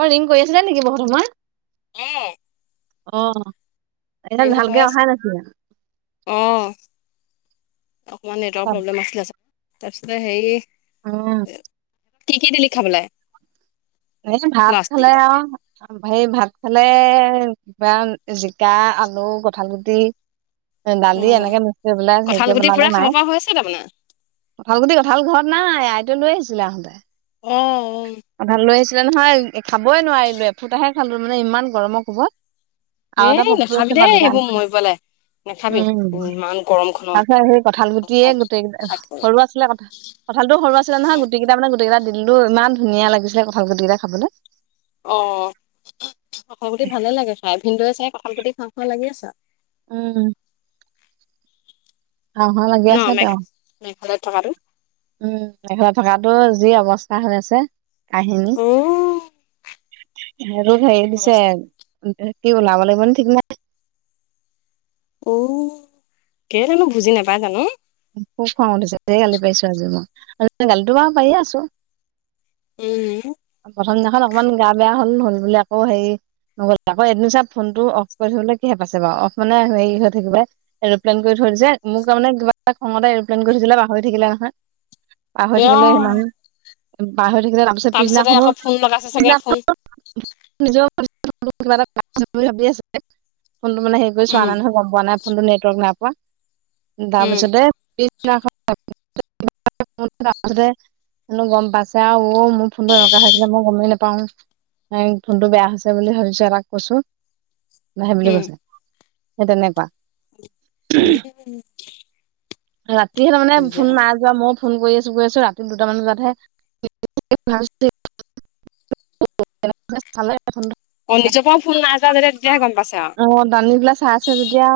অ ring কৰি আছিলা নেকি বহু তোমাৰ? এ! অহ, এদাল ভালকে অহাই নাছিলে? অঁ, অকণমান নেটৱৰ্কৰ প্ৰব্লেম আছিলে, তাৰপিছতে হেৰি উম। কি কি দিলি খাবলৈ? এই ভাত খালে আৰু সেই ভাত খালে কিমান জিকা, আলু, কঠাল গুটি অ দালি এনেকে মিস্ক কৰিপেলে কঁঠাল হেৰিকে গুটি বনালে পুৰা খাব মায়ে। পৰা হৈছে তাৰমানে কঁঠাল গুটি কঁঠাল ঘৰত নাই আইতাই লৈ আহিছিলে আহোঁতে। অ অ কঠাল লৈ আহিছিলে নহয় খাবই নোৱাৰিলো এফুটাহে খালো মানে ইমান গৰমৰ কোবত। আৰু এটা এ ভক্তি নাখাবি আছে দেই বলিদান এইবোৰ মৰিবলে নাখাবি উম, ইমান গৰমখনত তাৰপিছত সেই কঁঠাল গুটিয়ে খাই গোটেই কেই থাকিব সৰু আছিলে কঁঠাল কঁঠালটো সৰু আছিলে নহয় গুটি কিতা মানে গোটেইকেইটা দিলো ইমান ধুনীয়া লাগিছিলে কঁঠাল গুটি কেইটা খাবলৈ। অ কঁঠাল গুটি ভালে লাগে খায়, ভিনদেউ চাগে কঁঠাল গুটি খাওঁ খাওঁ লাগি আছে। উম। খাওঁ খাওঁ লাগি আছে তেওঁ বাহিৰত থকা তো উম বাহিৰত থকাটো যি অৱস্থা হৈ আছে কাহিনী। অ [inaudible] সেইটো ধৰি ৰাখিছে সি ওলাব লাগিব নেকি ঠিক নাই? অ, কেলেইনো বুজি নাপায় জানো? খুব খং উঠিছে ধেৰ গালি পাৰিছো আজি মই, গালিটো বাৰু পাৰিয়ে আছো। এই সেইদিনাখন অকমান গা বেয়া হ'ল হ'ল বুলি আকৌ হেৰি ন আক এদিন চা ফোনটো অফ কৰি থবলৈ কিহে পাইছে বাৰু, অফ মানে হেৰি হৈ থাকিব এৰপ্লেইন কৰি থ যে মোক তাৰমানে কিবা খঙতে এৰপ্লেন কৰিছিলে পাহৰি থাকিলে নহয়, অ পাহৰি থাকিলে সিমান পাহৰি থাকি তাৰপিছত তাৰপিছতে পিছদিনাখনো আকৌ ফোন লগাইছে চাগে ফোন পিছদিনাখন নিজৰ [unintelligible] কিব বুলি ভাবি আছে ফোনটো মানে হেৰি কৰি চোৱা উম নাই নহয় গম পোৱা নাই, ফোনটো নেটৱৰ্ক নাইপোৱা তাৰ উম পিছ পিছতে পিছদিনাখন [inaudible] [inaudible] হিনো গম পাইছে আৰু মোৰ ফোনটো এনেকুৱা হৈ আছে মই গমেই নাপাও। ফোনটো বেয়া হৈছে বুলি ভাবিছো এতাক কৈছো। নাহে বুলি উম কৈছে সেই তেনেকুৱা উম ৰাতিহে ত মানে ফোন নাই যোৱা মই ফোন কৰি আছো গৈ আছো ৰাতি দুটামান বজাতহে অ নিজৰ পৰা [unintelligible] ফোন নাই যোৱা যেতিয়া তেতিয়াহে গম পাইছে আৰু আহ দানী বিলা চাই আছে যেতিয়া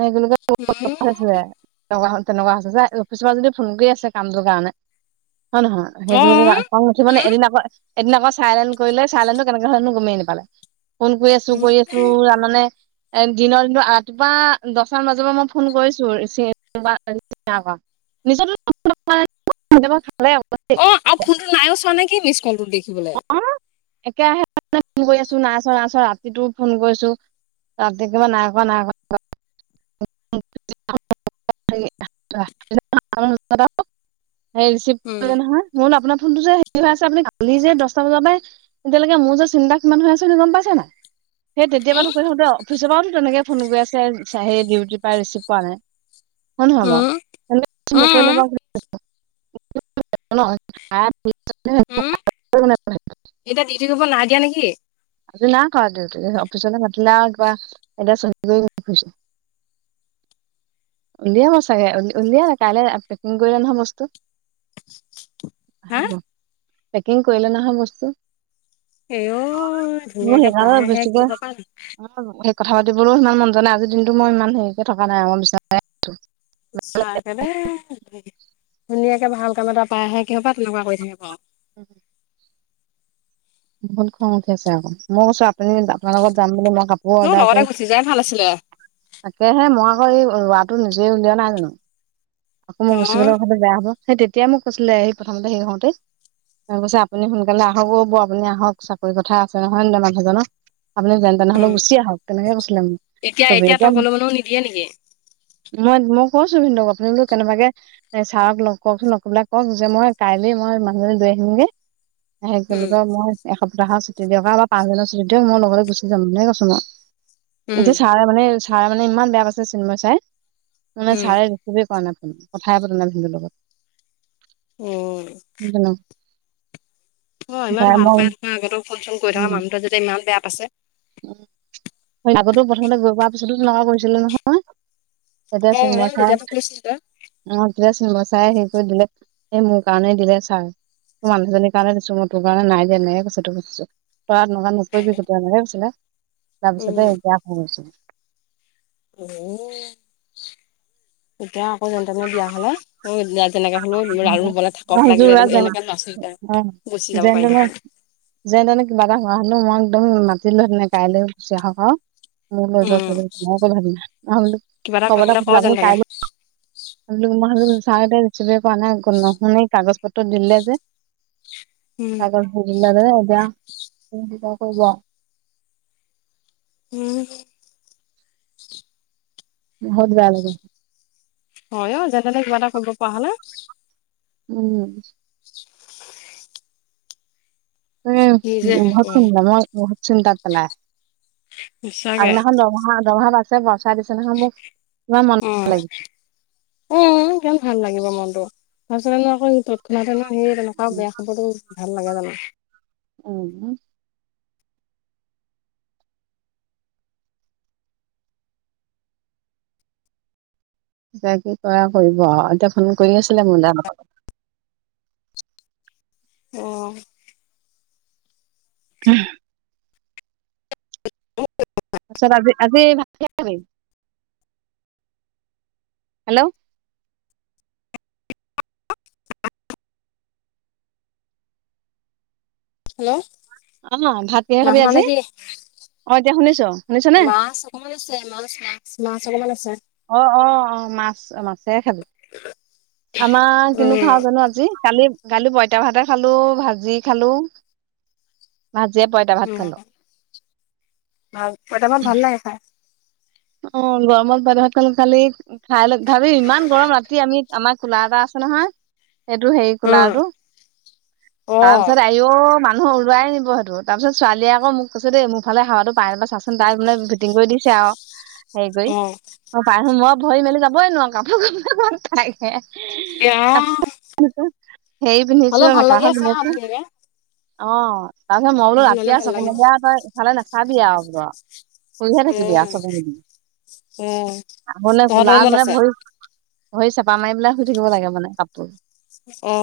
এই গছে উম। [unintelligible] এনেকুৱা হৈছে তেনেকুৱা হৈছে যে অফিচৰ পৰা যদি ফোন কৰি আছে কামটোৰ কাৰণে হয় নহয় অ সেইবোৰ খং নুউঠি মানে উম। এদিন আকৌ সেই দিনা আকৌ চাইলেণ্ট কৰি লৈ চাইলেণ্টো কেনেকৈ হয় নো গমে নাপালে ফোন কৰি আছো উম। কৰি আছো জানানে এ দিনৰ দিনটো ৰাতিপুৱা দহটা মান বজাৰ পৰা মই ফোন কৰিছো নিতিয় [unintelligible] অ আৰু ফোনটো নায়ো চোৱা নে কি মিচ কলটো দেখিবলৈ একে ৰাহে ফোন কৰি আছো নাই ছোৱা নাই ছোৱা ৰাতিটো ফোন কৰিছো ৰাতি একেবাৰে নাই কৰা নাই কৰা [unintelligible] হে ৰিচিভ উম কৰিলে নহয় মই বোলো আপোনাক ফোনতো যে হেৰি হৈ আছে আপুনি কালি যে দহটা বজাৰ পই তেতিয়ালৈকে মোৰ যে চিন্তা কিমান হৈ আছে সেই গম পাইছে নাই সেই তেতিয়াৰ উম পৰা কৈ থাকোতে অফিচৰ পৰাওতো তেনেকে ফোন কৰি আছে সেই ডিউটি পাই ৰিচিভ কৰা নাই হয় নহয় উম বাৰু সেনেকে ৰিচিভ উম। নকৰিলে বাৰু ন উম এতিয়া দিউতি কৰিব নাই দিয়া নেকি আজি নাই কৰা দিউতি অফিচলে মাতিলে কিবা এতিযা চহি উলিয়াব চাগে উলিয়ালে কালি পেকিং কৰিলে নহয় বস্তু হা হ পেকিং কৰিলে নহয় বস্তু এ অ মোৰ ধুনীয়াকে সেইকাৰণে পাই আহে বেছিকে কিহৰ কাৰ অ', সেই কথা পাতিবলৈও সিমান মন যোৱা নাই‌‌ আজিৰ দিনটো মই ইমান হেৰিকে থকা নাই আমাৰ বিছনাতে সঁচাকে দেই ধুনীয়াকে ভাল কাম এটা পাই আহে কিহৰ পৰা তেনেকুৱা কৰি থাকে বাৰ আৰু উম বহুত খং উঠি আছে আক মই কৈছো আপুনি আপোনাৰ লগত যাম বুলি মই কাপোৰ তোৰ অৰ্ডাৰ লগতে কৰি গুচি যোৱাই ভাল আছিলে অ তাকেহে মই আকৌ এই ৰ নিজে উলিওৱা নাই জানো আকৌ মই গুচি গ'লে কথাটো বেয়া হ'ব সেই তেতিয়া মোক কৈছিলে সেই প্ৰথমতে সেই হওতে তাৰ পিছে আপুনি সোনকালে আহক হ'ব আপুনি আহক চাকৰি কথা আছে নহয় ন দে মানুহজনক আপুনি যেন উম তেনেহ'লেও গুচি আহক তেনেকে কৈছিলে এতিয়া মোক চ এতিয়া তই গলে মানেও নিদিয়ে নেকি মই মই কছো ভিনন্দক আপুনি কেনেবাকে এ ছাৰক লগ কওকচোন লগকৰিপেলাই কওক যে মই কাইলে মই মানুহজন লৈ আহিমগে, সেইকিবুলি উম মই এসপ্তাহ দৰাৰ ছুটি দিয়ক আৱ পাঁচদিনৰ ছুটী দিয়ক মই লগতে গুচি যাম ন কৈছো মই উম এতিয়া ছাৰে মানে চাৰ মানে ইমান বেয়া পাইছে চিনমই চাই মানে উম ছাৰে ৰিচিভে কৰা নাই। কথাই পতাই নাই ভিনদেউ লগত উম জানো অ ইমান ভাল পাই থকা আগতে ফোন চোন কৰি থকা উম মানুহটোয়ে যদি ইমান বেয়া পাইছে, আগতেো প্ৰথমতে গৈ পোৱাৰ পিছতো তেনেকুৱা কৰিছিলে নহয় এতিয়া অ অ চিন খা তেতিয়াতো কৈছিলি তই অ দিলাচোন ব চাই সেই কৰি দিলে সেই মোৰ কাৰণে দিলে ছাৰ মোৰ মানুহজনীৰ কাৰণে দিছো মোৰ তোৰ কাৰণে নাই যে নাই তেনেকৈ কৈছে তইআও তেনেকুৱা নকৰিবি কেতিয়ালে গৈছিলে তাৰ অ পিছতে এতিয়া ফোন কৰিছিলে উ এতিয়া আকৌ যেনে তেনে বিয়া হল যেনেকা হ'লেও আৰু মই বনাই থাকক ভাবিছো লাগিলে এইয়া যেন এনেককা ল'ৰা ছোৱালী কেইটা অ', লৈ গুচি যাব যেন তেনে পাৰিহে যেন তেনে কিবা এটা হোৱা হেলো মই একদম মাতি দিলোঁ হেঁতেন কাইলৈ গুচি আহক মোৰ [inaudible] লজজো উম ভাবি নাই আহ কিবা এটা কব কৰিবলৈ ক খো যেন আপুনি কাই তেনে আোক [inaudible] ম চা িে কৰা নাই নশুনে কাগজ পত্ৰ দিলে যে উম কাগজ ফালিলে যে এতিয়া তিতা কৰিবা। উম! বহুত বেয়া লাগে। হয় অ যেন তেনে কিবা এটা কৰিব পৰা হ'লে। উম! ত কি যে হব ভৰত [inaudible] চন্তা মই ভ চিন্তা পেলাই। সঁচাকে আগদিনাখন দৰমহা দৰমহা পাইছে বচাই দিছে নহয় মোক। মাৰ মন উম ভ লাগি [inaudible] মনতো তাৰপিছতেনো আকৌ তৎক্ষণাতেনো সেই তেনেকুৱা বেয়া খবৰটো। ভাল লাগে জানো। উম! এতিয়া কি কৰে কৰিব আৰু এতিয়া ফোন কৰি আছিলে মোলে অলপ আগত, অ উ [inaudible] তাৰপিছত আজি আজি ভাত কিহে খালি? হেল্ল' [inaudible] হেল্ল' অ ভাত কিহে নাই খাবি শুনা আজি নেকি? অ এতিয়া শুনিছো শুনিছনে মাছ অকমান আছে, মাছ মাছ মাছ অকমান আছে। অ অ অ মাছ মাছে খালি। আমাৰ কিনো উম খাওঁ জানো আজি। কালি কালি পঁইতা ভাতে খালোঁ ভাজি খালোঁ। ভাজিয়ে পঁইতা ভাত উম খালোঁ। ভাল পঁইতা ভাত ভাল লাগে খাই। অ গৰমত পঁইতা ভাত খালি খাই ল ভাবি ইমান গৰম ৰাতি আমি আমাৰ কোলা এটা আ নহয় সেইটো হেৰি উম কুলাৰটো অ তাৰপিছত আও ম মানুহ ওলাই নিব সেইটো তাৰপিছ ছোৱালীয়ে আকৌ মোক কৈছে দেই মোৰ ফালে হাৱাটো পাই নে নাপাই চাচোন তাই মানে ভিটিং কৰি দিছে আৰু। হেৰি কৰি অ অ পাই নো মই ভৰি মেলি যাবই নোৱাৰো কাপোৰ কাকে এয়া ধ হেৰি হ'লেও পিন্ধিছো ভাল লাগি মেখেলাখন আছে আৰু পিন্ধিছোঁ। ধুনীয়াকে অ তাৰপিছত মই বোলো সেইটো ল'লে ৰাতি আ ভাল চকু লাগে মিয়া তই ইফালে নাচাবি আৰু বোল। শুইহে থাকিবি উম চকু মুদি উম আগলে তহঁতৰ কুলা আৰু ৰুমত মানে আছে ভৰি ভৰি চেপা মাৰিপেলাই শুই থাকিব লাগে মানে কাপোৰ। অ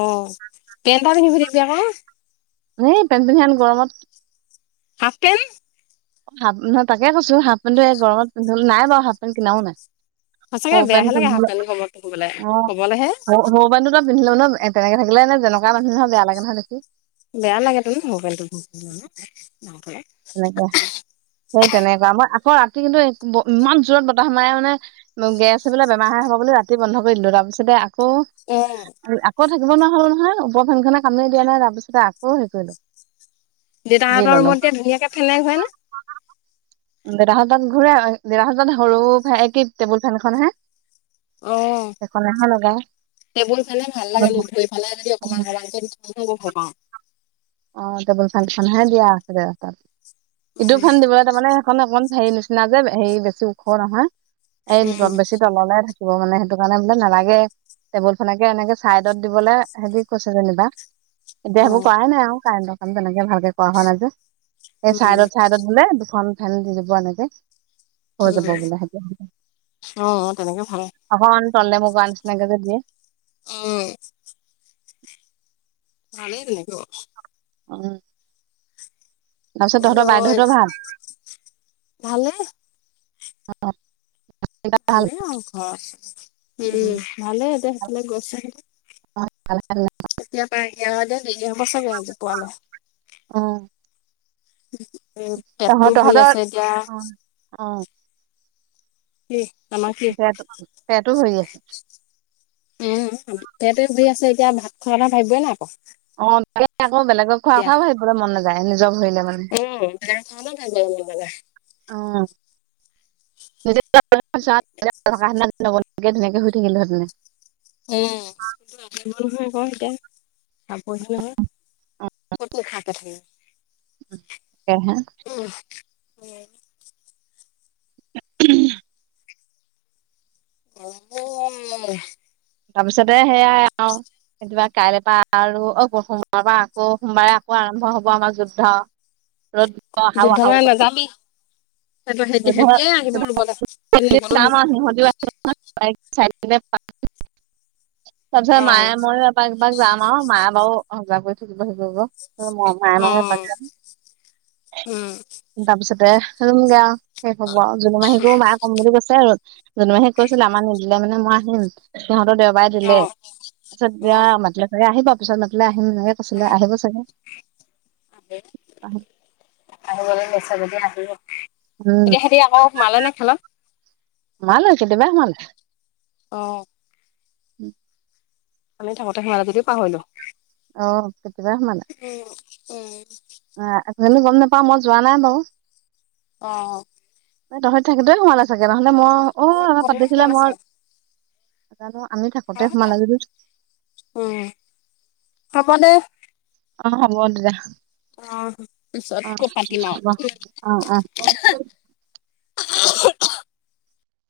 কেনটাবিনি শুই থাকিবি আকৌ। এ পেনট পিন্ধে নে ইমান গৰমত। Half pant. হাফ ন তাকে কৈছো হাফ পেণ্টটো গৰমত পিন্ধ নাই বাৰু হাফ পেণ্ট কিনাও নাই। সঁচাকে সৰু বেয়াহে পেন্ট লাগে পিন্ধো হাফ কলে, পেন্ট গৰমত পিন্ধিবলে অ কবলেহে সৰু পেণ্টটো পিন্ধিলেনো তেনেকে থাকিলে নো যেনেকুৱা মানুহ বেয়া লাগে নহয় দেখি। বেয়া লাগে তোন হাফ পেন্টটো পিন্ধি ফুৰিবলে। এনেকে সেই তেনেকুৱা মই আকৌ ৰাতি কিন্তু ইমান জোৰত বতাহ স মাৰে মানে গে আছে বোলে বেমাৰ হ। হব বুলি ৰাতি বন্ধ কৰি দিলো তাৰপিছতে আকৌ অ আকৌ। থাকিব নোৱাৰো নহয় উপফেনখনে কামেই নিদিয়ে নহয় নাই তাৰ পিছ আকৌ হেৰি কৰিলোঁ। দেউতাহঁতৰ ৰুমত এতিয়া ধুনীয়াকে ফেন লগাই শুৱে নে। দেতাহঁতত ঘূৰা দেউতাহঁত সৰু কি টেবুল ফেনখন হে। এখন এখন হে লগায়। টেবুল ফেনে ভাল লাগে মোক দুই ফালে যদি অকমান অকমান কৰে দি থৈ মই বৰ ভাল পাওঁ। অ টেবুল ফে খহে দিয়া আছে দে তাত ইটো উম ফেন দিবলৈ তাৰমানে সেইখন অকমান, হেৰি নিচিনা যে হেৰি বেছি ওখ নহয় এই উম বেছি তললে থাকে। ক মানে সেইটো কাৰণে বোলে নালাগে। টেবুল ফেনেকে এনেকে চাইডত দিবলৈ হেৰি কৈছে যেনিবা। এতিয়া সেইবোৰ উম কৰাই নাই আৰু কাৰেণ্টৰ কাম তেনেকে ভাল, কৰা হোৱা নাই যে স চাইডত উম চাইডত হলে দুখন ফেন দি দিব এনেকে। হৈ যাব উম বোলে স অ তেনেকে ভাল অ। চলে মোক আনিছিনাকে দিয়ে। আহ নালে নে গ। উ তাৰপিছত তহঁতৰ বাইদেউহঁতৰ ভাল ভালেই অ। ভালে আ ঘৰ আ উম ভালে এতি সেইফাল গছে। অল্াহ্ এতিয়াপ আহয়া দে ন বছাগেজ পোৱালা আহ এ টেটটো হৈ আছে এতিয়া। অ অ কি তম কি পেটো পেটো ভৰি আছে উম সিহঁতেৰি আছে এতিয়া ভাত খোৱা এথা ভাবিবই ন। ম বেলেগক খোৱা খোৱাও ভাবিবলৈ মন নাযায় নিজক ভৰিলে মানে। খা ন ভাল লগা অ কে হৈ থাকিলোহেতে। অ ক তাৰ প কতন খ প থে উ হা হয়। উম্ অ। তাৰপিছতে সেয়াই আৰু কেতিয়াবা কাইলেৰ পৰা আৰু সোমবাৰ পৰা আকৌ সোমবাৰে আকৌ আৰম্ভ হব আমাৰ যুদ্ধ। ত যুদ্ধ মান নাযামি সেইটো সেতি সেতিয়ে আহিব ৰুবলৈ। নাম সিহও চ তাৰপিছত অ মায়ে ময়ো এপাক এবাক যাম আৰু মায়ে বাৰু সজাগ কৰি থাকিব সিব। উম মাই অ মই উম। ত ৰুম গে আৰু শেষ হব জোনুমাহীকোও মাৰ কম বুলি কৈছে আৰু জোনমাহীক কৈছিলে আমাৰ নিদিলে মানে মই আহিম সিহঁতৰ দেওবাৰে অ দিলে পিছত অ দিয়া মাতিলে চ আহিব পিছত মাতিলে আহে। আহিম নে কৈছিলে আহিব চাগে আহ, আহিবলৈ লৈ যদি আহি এতিয়া উম সিহতি আকৌ সোমালে নে খেলত। মাল কে এতিয়া বেয়া মালে অ উম মানি থাকোতে সেমেলা যদিও পাহৰিলো। অ কেতিয়াবা সোমালে। উম। আহ আজালি গম নাপাও মই যোৱা নাই বাৰু। অ। ন তহঁত থাকেতয়ে সোমালে চাগে নহলে মই অ আমি আমাৰ থাকোতে পাতিছিলে সোমালে মই চাগে ন [unintelligible] আমি থাকোতে সোমালে যদি মানে অ হব দিয়া পিছত আকৌ পাতিম আহ আও আহ আহ [inaudible]